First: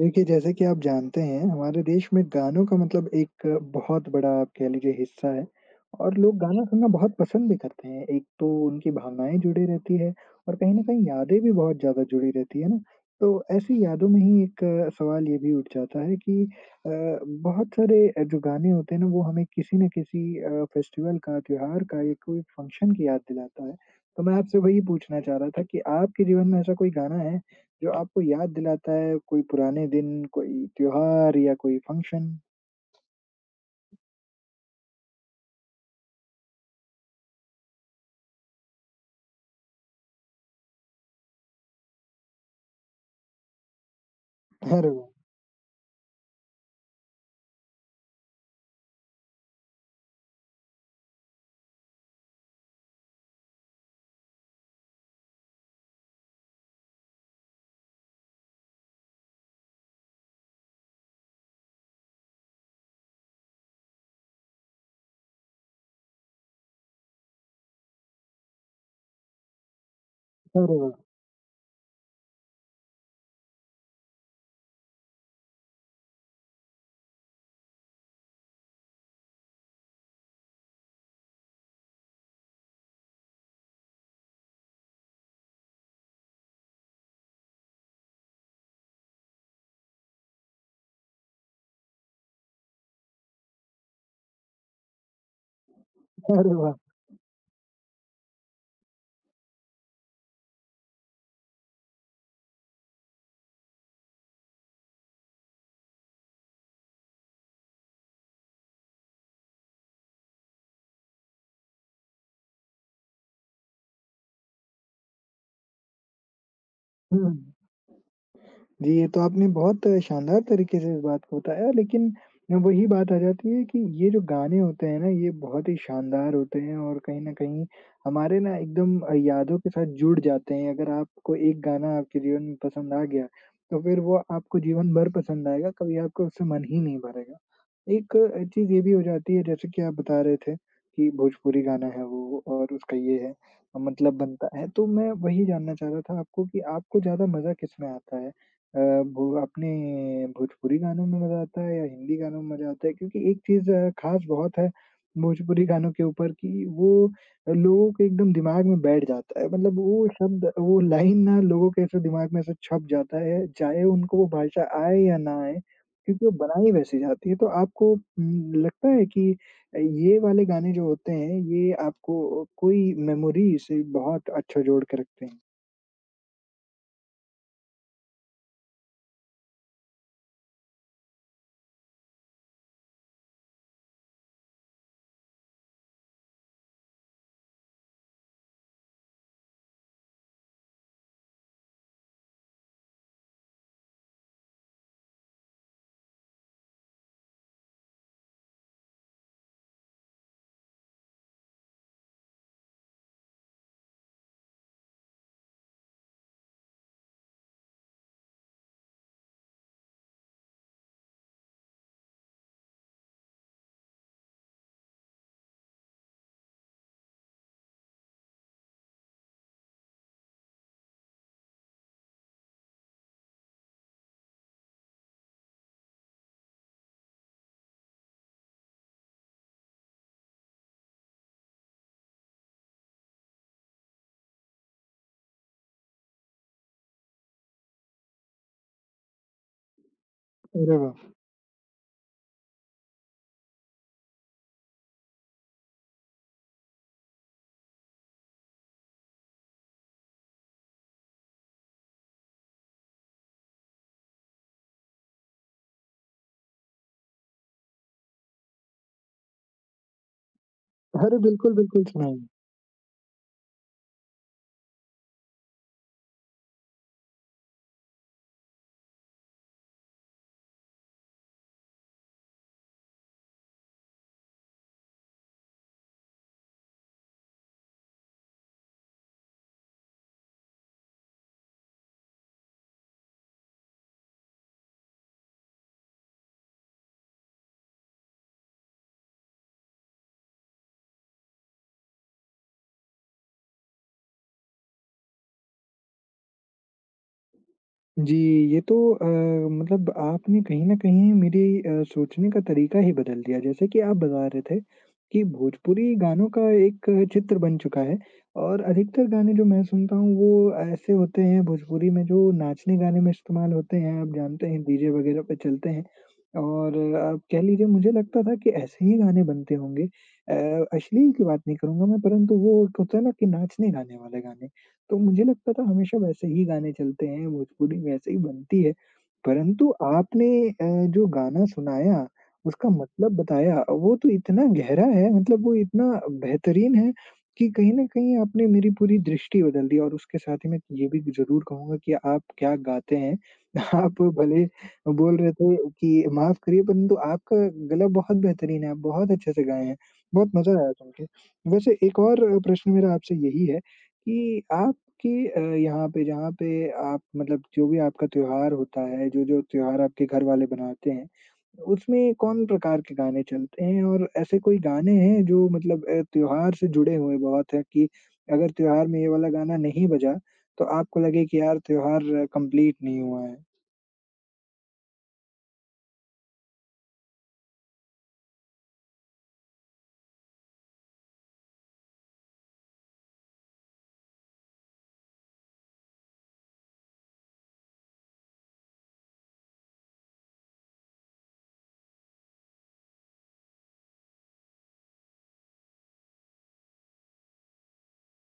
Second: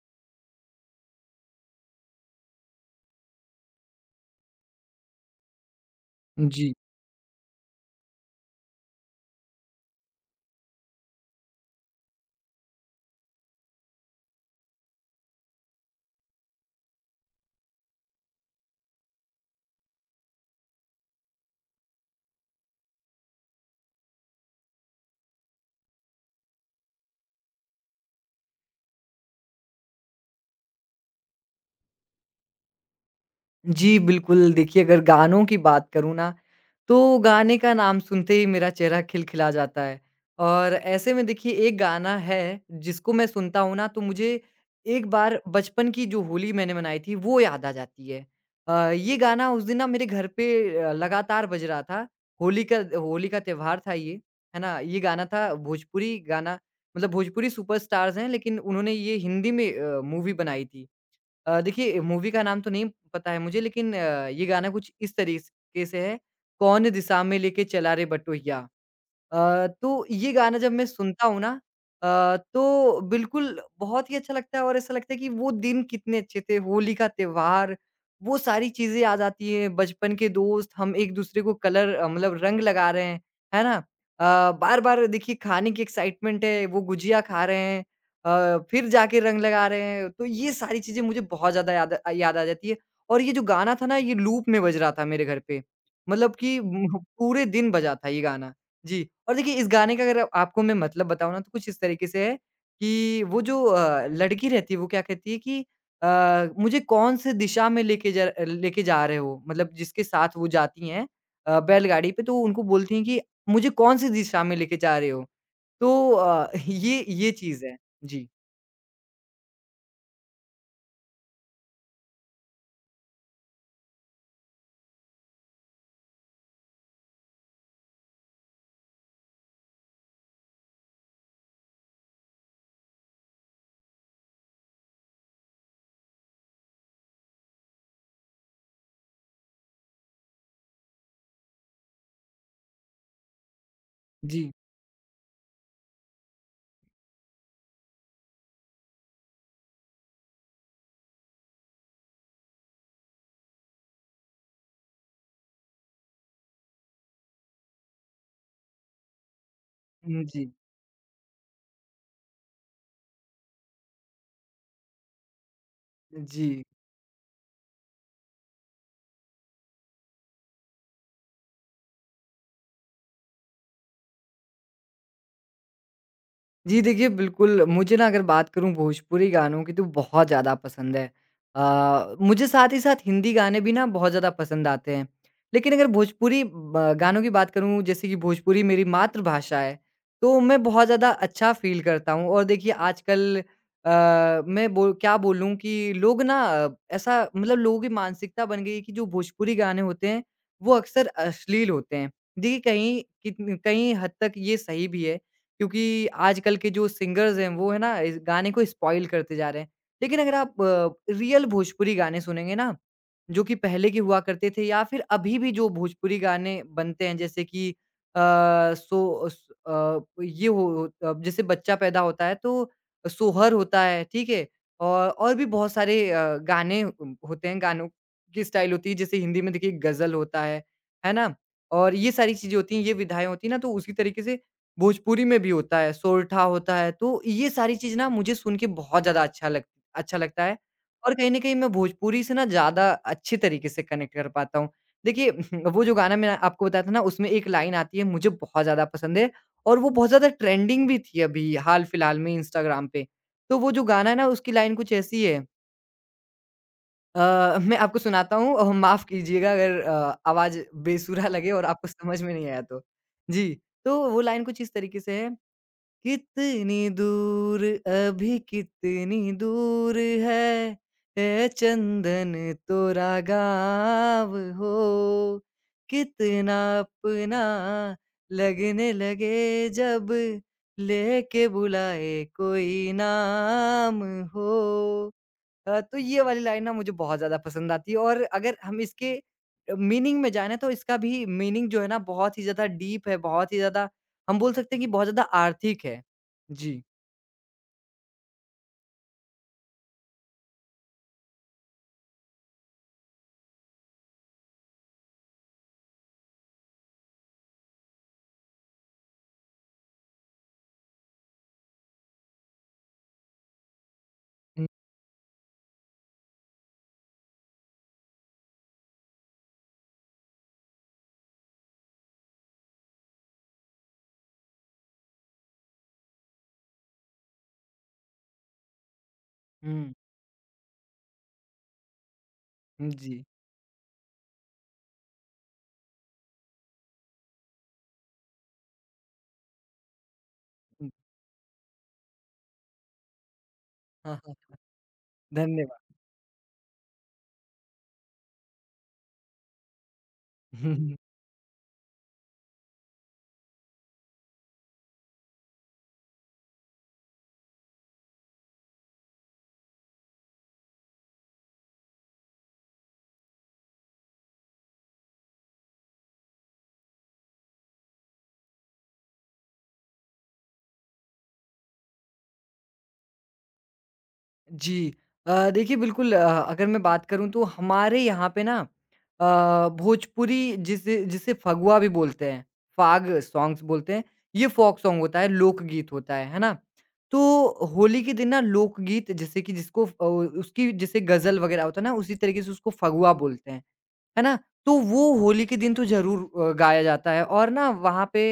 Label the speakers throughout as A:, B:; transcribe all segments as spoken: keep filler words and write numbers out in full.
A: देखिए, जैसे कि आप जानते हैं, हमारे देश में गानों का मतलब एक बहुत बड़ा आप कह लीजिए हिस्सा है और लोग गाना
B: जी।
A: सुनना बहुत पसंद भी करते हैं। एक तो उनकी भावनाएँ जुड़ी रहती है और कहीं न कहीं यादें भी बहुत ज़्यादा जुड़ी रहती है ना? तो ऐसी यादों में ही एक अ, सवाल ये भी उठ जाता है कि अ, बहुत सारे अ, जो गाने होते हैं ना, वो हमें किसी न किसी अ, फेस्टिवल का, त्योहार का या कोई फंक्शन की याद दिलाता है। तो मैं आपसे वही पूछना चाह रहा था कि आपके जीवन में ऐसा कोई गाना है जो आपको याद दिलाता है कोई पुराने दिन, कोई त्योहार या कोई फंक्शन?
B: जी, बिल्कुल, देखिए अगर गानों की बात करूँ ना, तो गाने का नाम सुनते ही मेरा चेहरा खिलखिला जाता है और ऐसे में देखिए एक गाना है, जिसको मैं सुनता हूँ ना तो मुझे
A: अरे
B: एक
A: वाह!
B: बार बचपन की जो होली मैंने मनाई थी, वो याद आ जाती है। अ, ये गाना उस दिन ना मेरे घर पे अ, लगातार बज रहा था। होली का होली का त्योहार था ये, है ना? ये गाना था भोजपुरी गाना मतलब भोजपुरी सुपरस्टार्स हैं लेकिन उन्होंने ये हिंदी में अ, मूवी बनाई थी। अ, देखिए मूवी का नाम तो नहीं पता है मुझे लेकिन अ, ये गाना कुछ इस तरीके से है, कौन दिशा में लेके चला रे बटोहिया। अ, तो ये गाना जब
A: अरे
B: मैं
A: वाह!
B: सुनता हूँ ना अ, तो बिल्कुल बहुत ही अच्छा लगता है और ऐसा लगता है कि वो दिन कितने अच्छे थे, होली का त्योहार, वो सारी चीज़ें याद आती हैं, बचपन के दोस्त, हम एक-दूसरे को कलर अ, मतलब रंग लगा रहे हैं, है ना? अ, बार-बार देखिए खाने की एक्साइटमेंट है, वो गुजिया खा रहे हैं अ, फिर जाके रंग लगा रहे हैं, तो ये सारी चीज़ें मुझे बहुत ज़्यादा याद अ, याद आ जाती है और ये जो गाना था ना, ये लूप में बज रहा था मेरे घर पे, मतलब
A: अरे
B: कि
A: वाह!
B: उम, पूरे दिन बजा था ये गाना। जी, और देखिए इस गाने का अगर आप- आपको मैं मतलब बताऊँ ना तो कुछ इस तरीके से है कि वो जो अ, लड़की रहती है वो क्या कहती है कि अ, मुझे कौन-से दिशा में लेके जा लेके जा रहे हो? मतलब जिसके साथ वो जाती हैं अ, बैलगाड़ी पे तो उनको बोलती हैं कि मुझे कौन-सी दिशा में लेके जा रहे हो? तो अ, ये
A: हुँ।
B: ये चीज़ है। जी।
A: जी, ये तो आपने बहुत शानदार तरीके से इस बात को बताया, लेकिन वही बात आ जाती है कि ये जो गाने होते हैं ना, ये बहुत ही शानदार होते हैं और कहीं न कहीं हमारे ना एकदम अ, यादों के साथ जुड़ जाते हैं। अगर आपको एक गाना आपके जीवन में पसंद आ गया, तो फिर वो आपको जीवन भर पसंद आएगा, कभी आपका उससे मन ही नहीं भरेगा। एक अ, चीज़ ये भी हो जाती है, जैसे कि आप बता रहे थे कि भोजपुरी गाना है वो और उसका ये है, मतलब बनता
B: जी।
A: है। तो मैं वही जानना चाह रहा था आपको कि आपको ज़्यादा मज़ा किसमें आता है? अ, भो अपने भोजपुरी गानों में मज़ा आता है या हिंदी गानों में मज़ा आता है क्योंकि एक चीज़ अ, ख़ास बहुत है भोजपुरी गानों के ऊपर कि वो लोगों के एकदम दिमाग में बैठ जाता है। मतलब वो
B: हुँ, जी।
A: शब्द, वो लाइन ना लोगों के ऐसे दिमाग में ऐसे छप जाता है, चाहे उनको वो भाषा आए या ना आए, क्योंकि वो
B: जी।
A: बनाई वैसी जाती है। तो आपको उम, लगता है कि अ, ये वाले गाने जो होते हैं, ये आपको कोई मेमोरी से बहुत अच्छा जोड़ के रखते हैं?
B: जी देखिए, बिल्कुल, मुझे ना अगर बात करूँ भोजपुरी गानों की तो बहुत ज़्यादा पसंद है। अ, मुझे साथ ही साथ हिंदी गाने भी ना बहुत ज़्यादा पसंद आते हैं। लेकिन अगर भोजपुरी ब गानों की बात करूँ जैसे कि भोजपुरी मेरी मातृभाषा है, तो मैं बहुत ज़्यादा अच्छा फ़ील करता हूँ और देखिए आजकल अ, मैं बो क्या बोलूँ कि लोग ना अ, ऐसा मतलब लोगों की मानसिकता बन गई है कि जो भोजपुरी गाने होते हैं, वो अक्सर अश्लील होते हैं। देखिए कहीं कितन कहीं हद तक ये सही भी है क्योंकि आजकल के जो सिंगर्स हैं वो है ना इस गाने को स्पॉइल करते जा रहे हैं। लेकिन अगर आप अ, रियल भोजपुरी गाने सुनेंगे ना, जो कि पहले के हुआ करते थे या फिर अभी भी जो भोजपुरी गाने बनते हैं जैसे कि अ, सो स अ, ये हो अ, जैसे बच्चा पैदा होता है तो सोहर होता है, ठीक है? और और भी बहुत सारे अ, गाने उम, होते हैं, गानों की स्टाइल होती है जैसे हिंदी में देखिए गज़ल होता है, है ना? और ये सारी चीज़ें होती हैं, ये विधाएँ होती हैं ना तो उसी तरीके से भोजपुरी में भी होता है, सोरठा होता है, तो ये सारी चीज़ ना मुझे सुन के बहुत ज़्यादा अच्छा लग अच्छा लगता है
A: अरे वाह!
B: और कहीं न कहीं मैं भोजपुरी से ना ज़्यादा अच्छे तरीके से कनेक्ट कर पाता हूँ। देखिए वो जो गाना मैंने आपको बताया था ना उसमें एक लाइन आती है मुझे बहुत ज़्यादा पसंद है और वो बहुत ज़्यादा ट्रेंडिंग भी थी अभी हाल-फिलहाल में इंस्टाग्राम पे। तो वो जो गाना है ना उसकी लाइन कुछ ऐसी है अ, मैं आपको सुनाता हूँ अ, माफ़ कीजिएगा अगर अ, आवाज़
A: अरे
B: बेसुरा लगे
A: बिल्कुल,
B: और
A: बिल्कुल
B: आपको समझ
A: सुनाइए।
B: में नहीं आया तो। जी, तो वो लाइन कुछ इस तरीके से है कितनी दूर अभी कितनी दूर है ए चंदन तोरा गाँव हो कितना अपना लगने लगे जब लेके बुलाए कोई नाम हो अ, तो ये वाली लाइन ना मुझे बहुत ज़्यादा पसंद आती है और अगर हम इसके मीनिंग में जाएँ ना तो इसका भी मीनिंग जो है ना बहुत ही ज़्यादा डीप है, बहुत ही ज़्यादा हम बोल सकते हैं कि बहुत ज़्यादा आर्थिक है। जी।
A: जी, ये तो अ, मतलब आपने कहीं न कहीं मेरे अ, सोचने का तरीका ही बदल दिया। जैसे कि आप बता रहे थे कि भोजपुरी गानों का एक चित्र बन चुका है और अधिकतर गाने जो मैं सुनता हूँ वो ऐसे होते हैं भोजपुरी में जो नाचने गाने में इस्तेमाल होते हैं। आप जानते हैं
B: हुँ,
A: डीजे वगैरह पे चलते हैं और आप कह लीजिए मुझे लगता था कि ऐसे ही गाने बनते होंगे। अ, अश्लील की बात नहीं करूँगा मैं परंतु वो एक होता है ना कि नाचने गाने वाले गाने। तो मुझे लगता था हमेशा वैसे ही गाने चलते हैं, भोजपुरी वैसे ही बनती है। परंतु आपने अ, जो गाना सुनाया, उसका
B: हुँ,
A: मतलब
B: जी।
A: बताया, वो तो इतना गहरा है मतलब वो इतना बेहतरीन है कि कहीं न कहीं आपने मेरी पूरी दृष्टि बदल दी और उसके साथ ही मैं ये
B: हुँ,
A: भी ज़रूर कहूँगा कि आप क्या गाते हैं। आप
B: हाँ,
A: भले
B: हाँ,
A: बोल रहे थे कि
B: धन्यवाद।
A: माफ़ करिए परंतु आपका गला बहुत बेहतरीन है, आप बहुत अच्छे से गाए हैं। बहुत मज़ा आया सुन के। वैसे एक और प्रश्न मेरा आपसे यही है कि आप कि अ, यहाँ पे जहाँ पे आप मतलब जो भी आपका त्योहार होता है, जो-जो त्योहार आपके घर वाले बनाते हैं, उसमें कौन प्रकार के गाने चलते हैं? और ऐसे कोई गाने हैं जो मतलब अ, त्योहार से जुड़े हुए बहुत हैं कि अगर त्योहार में ये वाला गाना नहीं बजा, तो आपको लगे कि यार त्योहार कंप्लीट नहीं हुआ है?
B: जी। अ, देखिए बिल्कुल अ, अगर मैं बात करूँ तो हमारे यहाँ पे ना अ, भोजपुरी जिसे जिसे फगुआ भी बोलते हैं, फाग सॉन्ग्स बोलते हैं, ये फ़ोक सॉन्ग होता है, लोकगीत होता है, है ना? तो होली के दिन ना लोकगीत जैसे कि जिसको फ अ, उसकी जैसे गज़ल वगैरह होता है ना, उसी तरीके से उसको फगुआ बोलते हैं। है ना? तो वो होली के दिन तो ज़रूर अ, गाया जाता है और ना वहाँ पे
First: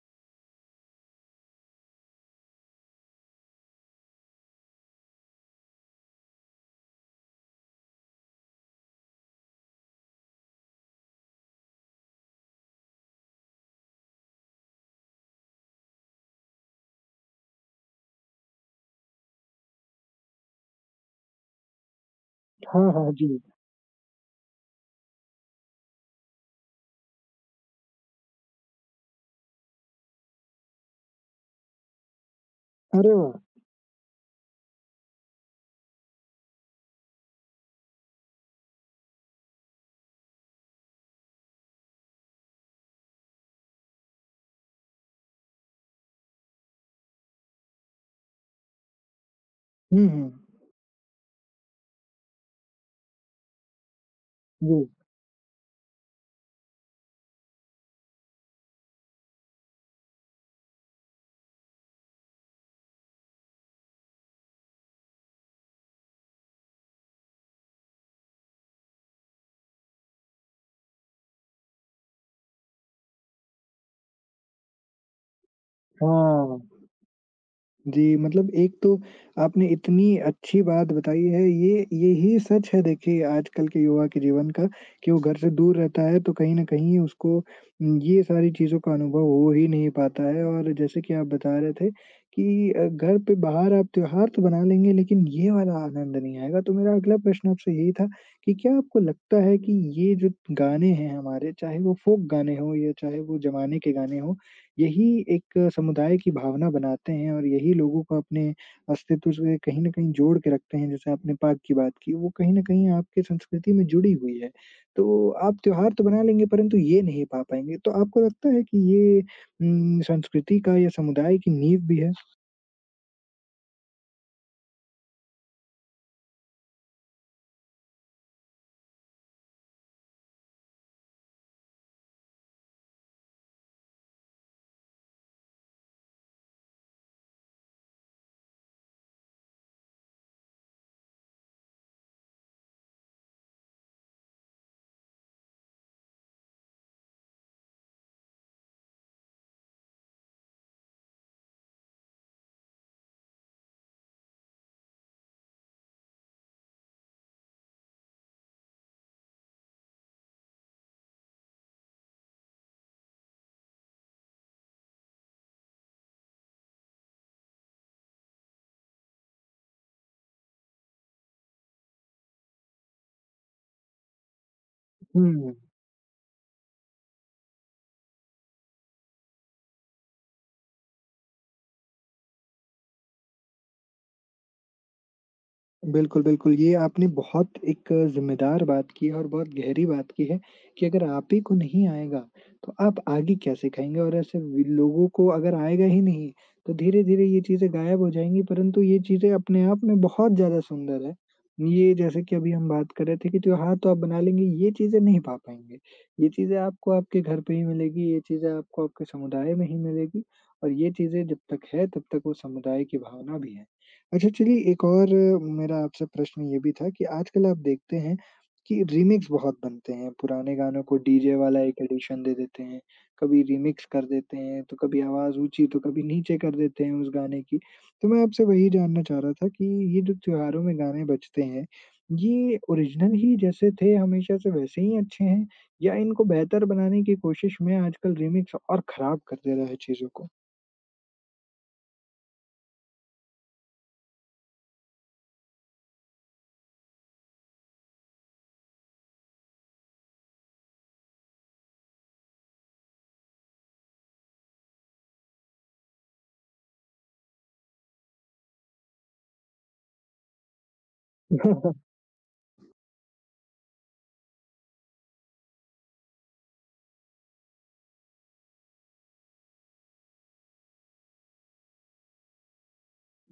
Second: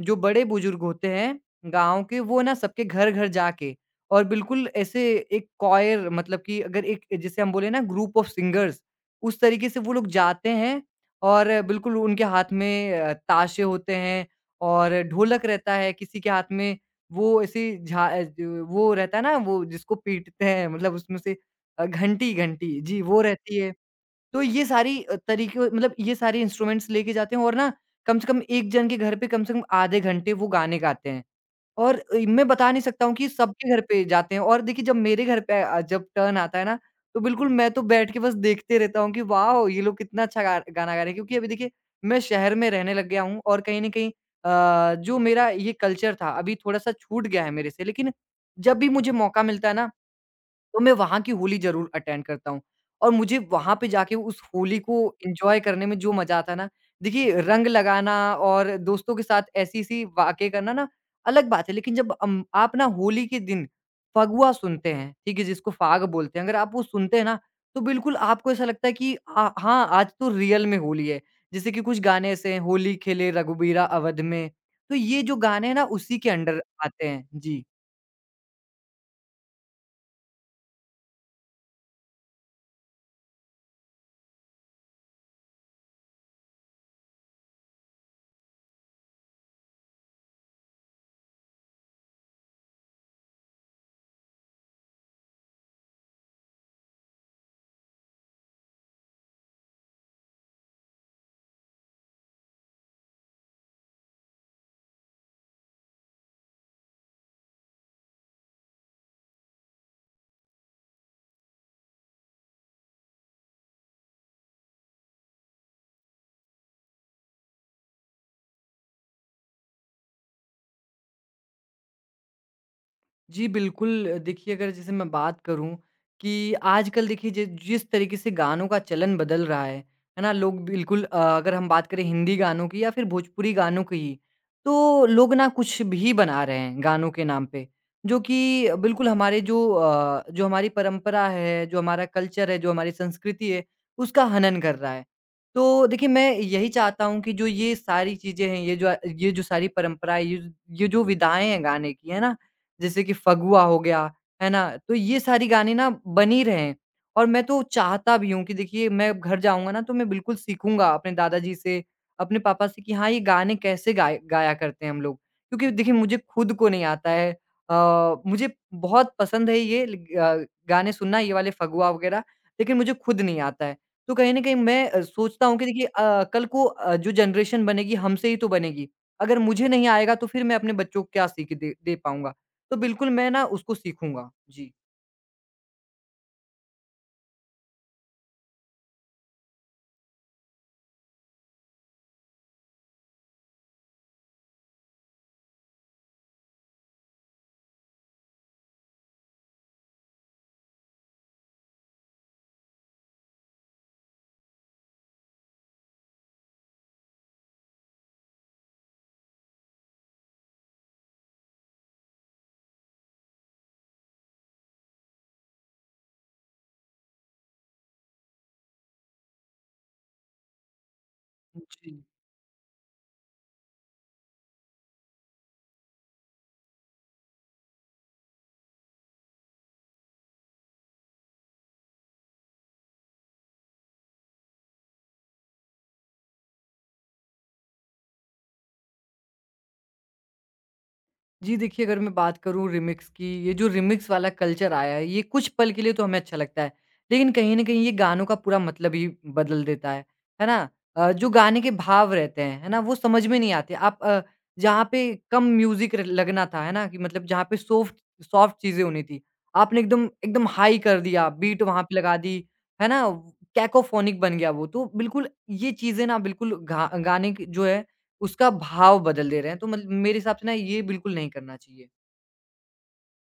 B: जो बड़े-बुजुर्ग होते हैं गाँव के, वो ना सबके घर-घर जाके और बिल्कुल ऐसे एक कॉयर मतलब कि अगर एक जिसे हम बोले ना ग्रुप ऑफ सिंगर्स, उस तरीके से वो लोग जाते हैं और बिल्कुल उनके हाथ में अ, ताशे होते हैं और ढोलक रहता है, किसी के हाथ में वो ऐसी झा अ, जो वो रहता है ना, वो जिसको पीटते हैं मतलब उसमें से अ, घंटी घंटी
A: हाँ,
B: जी,
A: हाँ,
B: वो
A: जी।
B: रहती है। तो ये सारी अ, तरीके मतलब ये सारे इंस्ट्रूमेंट्स लेके जाते हैं और ना कम से कम एक जन के घर पे कम से कम आधे घंटे वो गाने गाते हैं। और अ, मैं बता नहीं सकता
A: अरे
B: हूँ कि
A: वाह!
B: सबके घर पे जाते हैं और देखिए जब मेरे घर पे अ, जब टर्न आता है ना, तो बिल्कुल मैं तो बैठ के बस देखते रहता हूँ कि वाओ! ये लोग कितना अच्छा गा गाना गा रहे हैं। क्योंकि अभी देखिए मैं शहर में रहने लग गया हूँ और कहीं न कहीं अ, जो मेरा ये कल्चर था अभी थोड़ा-सा छूट गया है मेरे से। लेकिन जब भी मुझे मौका मिलता है ना
A: हुँ, हुँ।
B: तो मैं वहाँ की होली ज़रूर अटेंड करता हूँ और मुझे वहाँ पे जाके उस होली
A: जी,
B: को एन्जॉय करने में जो मज़ा आता है ना, देखिए रंग लगाना और दोस्तों के साथ ऐसी-ऐसी वाक़ई करना ना, अलग बात है लेकिन जब अम, आप ना होली के दिन फगुआ सुनते हैं, ठीक है? जिसको फाग बोलते हैं, अगर आप वो सुनते हैं ना, तो बिल्कुल आपको ऐसा लगता है कि अ, हाँ, आज तो रियल में होली है। जैसे कि कुछ गाने ऐसे हैं, होली खेले रघुबीरा अवध में, तो ये जो गाने हैं ना, उसी के
A: हाँ।
B: अंडर आते हैं। जी।
A: जी, मतलब एक तो आपने इतनी अच्छी बात बताई है, ये यही सच है देखिए आजकल के युवा के जीवन का कि वो घर से दूर रहता है तो कहीं न कहीं उसको उम, ये सारी चीज़ों का अनुभव हो ही नहीं पाता है और जैसे कि आप बता रहे थे कि अ, घर पे बाहर आप त्योहार तो बना लेंगे लेकिन ये वाला आनंद नहीं आएगा। तो मेरा अगला प्रश्न आपसे यही था कि क्या आपको लगता है कि ये जो गाने हैं हमारे, चाहे वो फ़ोक गाने हों या चाहे वो ज़माने के गाने हों, यही एक समुदाय की भावना बनाते हैं और यही लोगों को अपने अस्तित्व से कहीं न कहीं जोड़ के रखते हैं। जैसे आपने पाक की बात की, वो कहीं न कहीं आपकी संस्कृति में जुड़ी हुई है। तो आप त्योहार तो बना लेंगे परंतु ये नहीं पा पाएँगे। तो आपको लगता है कि ये उम, संस्कृति का या समुदाय की नींव भी है?
B: जी, बिल्कुल अ, देखिए अगर जैसे मैं बात करूँ कि आजकल देखिए जि जिस तरीके से गानों का चलन बदल रहा है, है ना? लोग बिल्कुल अ, अगर हम बात करें हिंदी गानों की या फिर भोजपुरी गानों की ही, तो लोग ना कुछ भी बना रहे हैं गानों के नाम पे, जो कि बिल्कुल हमारे जो अ, जो हमारी परंपरा है, जो हमारा कल्चर है, जो हमारी संस्कृति है, उसका हनन कर रहा है। तो देखिए मैं यही चाहता हूँ कि जो ये सारी चीज़ें हैं, ये जो ये जो सारी परंपराएँ, ये ज ये जो विधाएँ हैं गाने की, है ना? जैसे कि फगुआ हो गया, है ना? तो ये सारी गाने ना बन ही रहे हैं और मैं तो चाहता भी हूँ कि देखिए मैं अब घर जाऊँगा ना तो मैं बिल्कुल सीखूँगा अपने दादाजी से, अपने पापा से कि हाँ, ये गाने कैसे गाए गाया करते हैं हम लोग। क्योंकि देखिए मुझे खुद को नहीं आता है। अ, मुझे बहुत पसंद है ये ल ग गाने सुनना ये वाले फगुआ वगैरह, लेकिन मुझे खुद नहीं आता है। तो कहीं न कहीं मैं अ, सोचता
A: हुँ।
B: हूँ कि देखिए अ, कल को अ, जो जनरेशन बनेगी हमसे ही तो बनेगी। अगर मुझे नहीं आएगा तो फिर मैं अपने बच्चों को क्या सीख दे दे पाऊँगा? तो बिल्कुल मैं ना उसको सीखूँगा। जी।
A: बिल्कुल, बिल्कुल। ये आपने बहुत एक ज़िम्मेदार बात की है और बहुत गहरी बात की है कि अगर आप ही को नहीं आएगा, तो आप आगे कैसे खाएँगे? और ऐसे वि लोगों को अगर आएगा ही नहीं, तो धीरे-धीरे ये चीज़ें गायब हो जाएँगी, परंतु ये चीज़ें अपने आप में बहुत ज़्यादा सुंदर है। ये जैसे कि अभी हम बात कर रहे थे कि त्योहार तो आप बना लेंगे, ये चीज़ें नहीं पा पाएँगे। ये चीज़ें आपको आपके घर पे ही मिलेगी, ये चीज़ें आपको आपके समुदाय में ही मिलेगी और ये चीज़ें जब तक है, तब तक वो समुदाय की भावना भी है। अच्छा चलिए एक और अ, मेरा आपसे प्रश्न ये भी था कि आजकल आप देखते हैं कि रीमिक्स बहुत बनते हैं। पुराने गानों को डीजे वाला एक
B: जी।
A: एडिशन दे देते हैं, कभी रीमिक्स कर देते हैं, तो कभी आवाज़ ऊँची तो कभी नीचे कर देते हैं उस गाने की। तो मैं आपसे वही जानना चाह रहा था कि ये जो त्योहारों में गाने बजते हैं, ये ओरिजिनल ही जैसे थे हमेशा से वैसे ही अच्छे हैं या इनको बेहतर बनाने की कोशिश में आजकल रीमिक्स और खराब कर दे रहा है चीज़ों
B: जी, देखिए अगर मैं बात करूँ रिमिक्स की, ये जो रिमिक्स वाला कल्चर आया है, ये कुछ पल के लिए तो हमें अच्छा लगता है। लेकिन कहीं न कहीं ये गानों का पूरा मतलब ही बदल देता है। है ना? अ, जो गाने के भाव रहते हैं, है ना? वो समझ में नहीं आते। आप अ, जहाँ पे कम म्यूज़िक र लगना था, है ना? कि मतलब जहाँ पे सॉफ्ट सॉफ्ट चीज़ें होनी थी, आपने एकदम एकदम हाई कर दिया, बीट
A: को?
B: वहाँ पे लगा दी, है ना? कैकोफ़ोनिक बन गया वो। तो बिल्कुल ये चीज़ें ना बिल्कुल घा गाने की जो है उसका भाव बदल दे रहे हैं, तो मतलब मेरे हिसाब से ना ये बिल्कुल नहीं करना चाहिए।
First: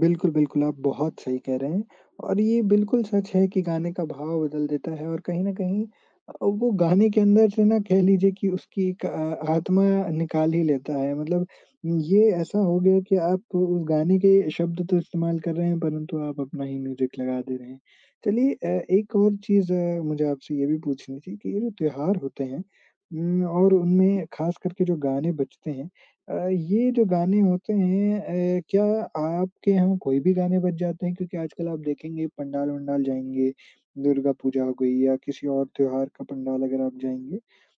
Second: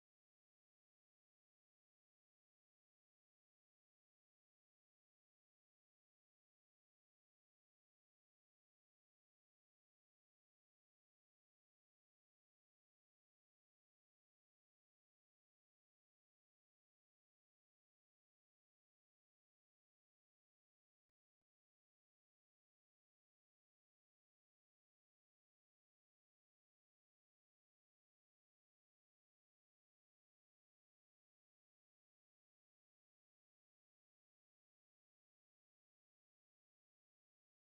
A: बिल्कुल, बिल्कुल, आप बहुत सही कह रहे हैं और ये बिल्कुल सच है कि गाने का भाव बदल देता है और कहीं न कहीं अ, वो गाने के अंदर से ना कह लीजिए कि उसकी एक अ, आत्मा निकाल ही लेता है। मतलब ये ऐसा हो गया कि आप उस गाने के शब्द तो इस्तेमाल कर रहे हैं, परंतु आप अपना ही म्यूज़िक लगा दे रहे हैं। चलिए अ, एक और चीज़ मुझे आपसे ये भी पूछनी थी कि ये जो त्योहार होते हैं उम, और उनमें ख़ास करके जो गाने बजते हैं, अ, ये जो गाने होते हैं अ, क्या आपके यहाँ कोई भी गाने बज जाते हैं? क्योंकि आजकल आप देखेंगे पंडाल-वंडाल जाएँगे, दुर्गा पूजा हो गई या किसी और त्योहार का पंडाल अगर आप जाएँगे,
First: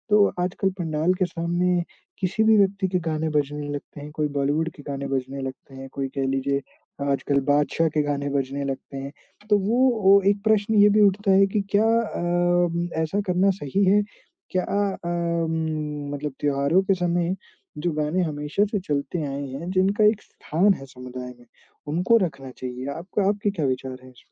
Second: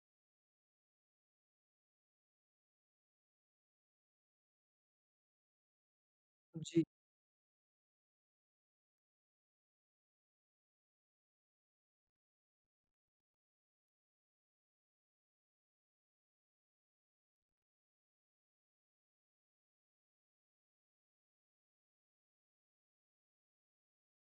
A: तो आजकल पंडाल के सामने किसी भी व्यक्ति के गाने बजने लगते हैं, कोई बॉलीवुड के गाने बजने लगते हैं, कोई कह लीजिए आजकल बादशाह के गाने बजने लगते हैं। तो वो वो एक प्रश्न ये भी उठता है कि क्या अ, ऐसा करना सही है? क्या अ, मतलब त्योहारों के समय जो गाने हमेशा से चलते आए हैं, जिनका एक स्थान है समुदाय में, उनको रखना चाहिए। आपका आपके क्या विचार हैं इस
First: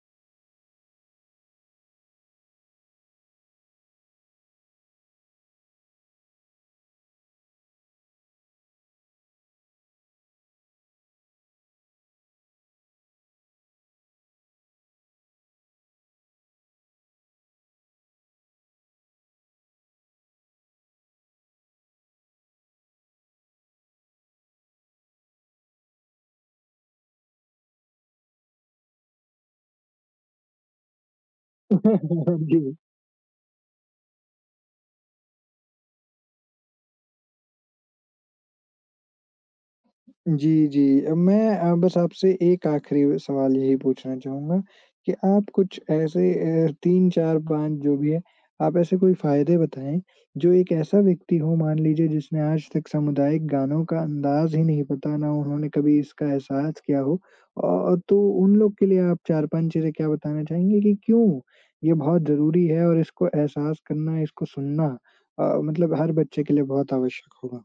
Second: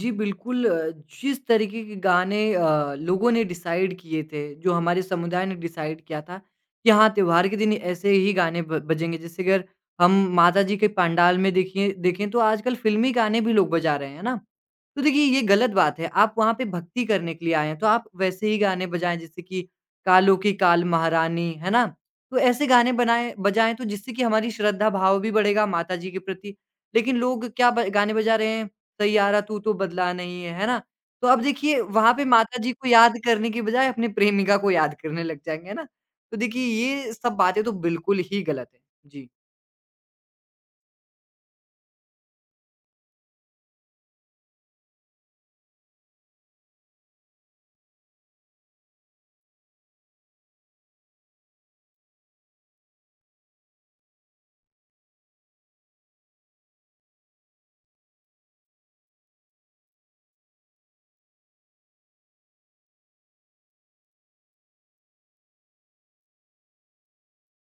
B: जी, बिल्कुल अ, जिस तरीके के गाने अ, लोगों ने डिसाइड किए थे, जो हमारे समुदाय ने डिसाइड किया था कि हाँ, त्योहार के दिन ऐसे ही गाने ब बजेंगे। जैसे अगर हम माता जी के पंडाल में देखिए देखें तो आजकल फ़िल्मी गाने भी लोग बजा रहे हैं, है ना? तो देखिए ये गलत बात है, आप वहाँ पे भक्ति करने के लिए आए हैं, तो आप वैसे ही गाने बजाएँ जैसे कि कालो की काल महारानी, है ना? तो ऐसे गाने बनाएँ बजाएँ तो जिससे कि हमारी श्रद्धा भाव भी बढ़ेगा माता जी के प्रति। लेकिन लोग क्या ब गाने बजा रहे हैं सैयारा तू तो बदला नहीं है, है ना? तो अब
A: पे?
B: देखिए वहाँ पे माता जी
A: जी।
B: को याद करने की बजाय अपने प्रेमिका को याद करने लग जाएँगे, है ना? तो देखिए ये सब बातें तो बिल्कुल ही गलत है। जी।
A: जी, जी। अ, मैं अ, बस आपसे एक आखिरी सवाल यही पूछना चाहूँगा कि आप कुछ ऐसे अ, तीन, चार, पाँच जो भी है, आप ऐसे कोई फ़ायदे बताएँ जो एक ऐसा व्यक्ति हो मान लीजिए जिसने आज तक सामुदायिक गानों का अंदाज़ ही नहीं पता, ना उन्होंने कभी इसका एहसास किया हो। अ, तो उन लोग के लिए आप चार पाँच चीज़ें क्या बताना चाहेंगे कि क्यों ये बहुत ज़रूरी है और इसको एहसास करना, इसको सुनना अ, मतलब हर बच्चे के लिए बहुत आवश्यक होगा?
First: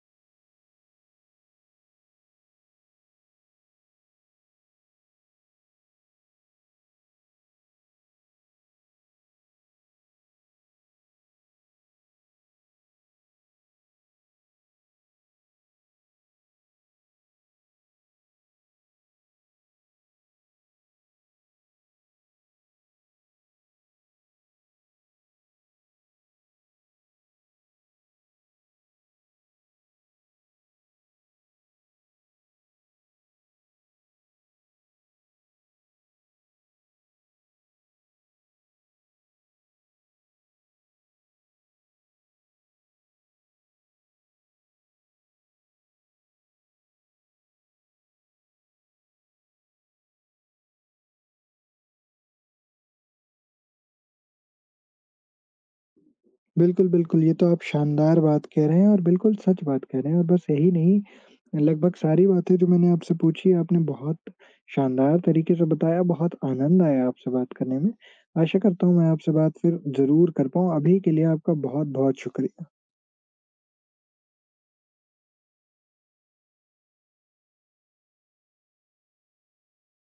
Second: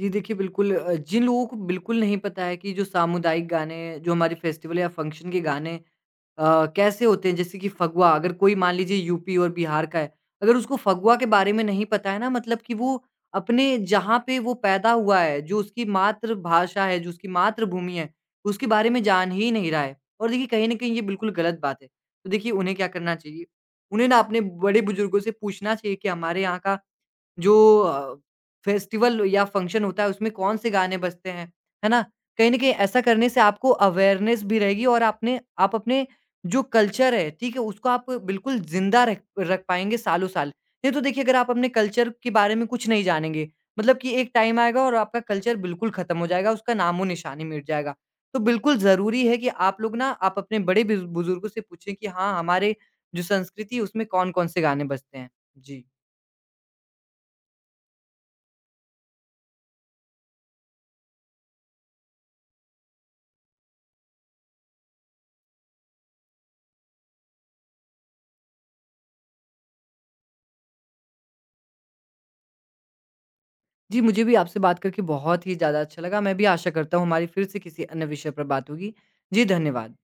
B: जी देखिए बिल्कुल अ, जिन लोगों को बिल्कुल नहीं पता है कि जो सामुदायिक गाने, जो हमारे फेस्टिवल या फंक्शन के गाने अ, कैसे होते हैं? जैसे कि फगुआ अगर कोई मान लीजिए यूपी और बिहार का है, अगर उसको फगुआ के बारे में नहीं पता है ना मतलब कि वो अपने जहाँ पे वो पैदा हुआ है, जो उसकी मातृभाषा है, जो उसकी मातृभूमि है, उसके बारे में जान ही नहीं रहा है। और देखिए कहीं न कहीं ये बिल्कुल गलत बात है। तो देखिए उन्हें क्या करना चाहिए? उन्हें ना अपने बड़े बुजुर्गों से पूछना चाहिए कि हमारे यहाँ का जो अ, फेस्टिवल या फंक्शन होता है उसमें कौन से गाने बजते हैं, है ना? कहीं न कहीं ऐसा करने से आपको अवेयरनेस भी रहेगी और आपने आप अपने जो कल्चर है, ठीक है? उसको आप बिल्कुल ज़िंदा रख रख पाएँगे सालों-साल। नहीं तो देखिए अगर आप अपने कल्चर के बारे में कुछ नहीं जानेंगे, मतलब कि एक टाइम आएगा और आपका कल्चर बिल्कुल ख़त्म हो जाएगा, उसका नामो-निशान ही मिट जाएगा। तो बिल्कुल ज़रूरी है कि आप लोग ना आप अपने बड़े बुज़ बुज़ुर्गों से पूछें कि हाँ, हमारे जो संस्कृति है उसमें कौन-कौन से गाने बजते हैं? जी।
A: बिल्कुल, बिल्कुल, ये तो आप शानदार बात कह रहे हैं और बिल्कुल सच बात कह रहे हैं और बस यही नहीं, लगभग सारी बातें जो मैंने आपसे पूछी, आपने बहुत शानदार तरीके से बताया, बहुत आनंद आया आपसे बात करने में। आशा करता हूँ मैं आपसे बात फिर ज़रूर कर पाऊँ, अभी के लिए आपका बहुत-बहुत शुक्रिया।
B: जी, मुझे भी आपसे बात करके बहुत ही ज़्यादा अच्छा लगा। मैं भी आशा करता हूँ हमारी फिर से किसी अन्य विषय पर बात होगी। जी, धन्यवाद।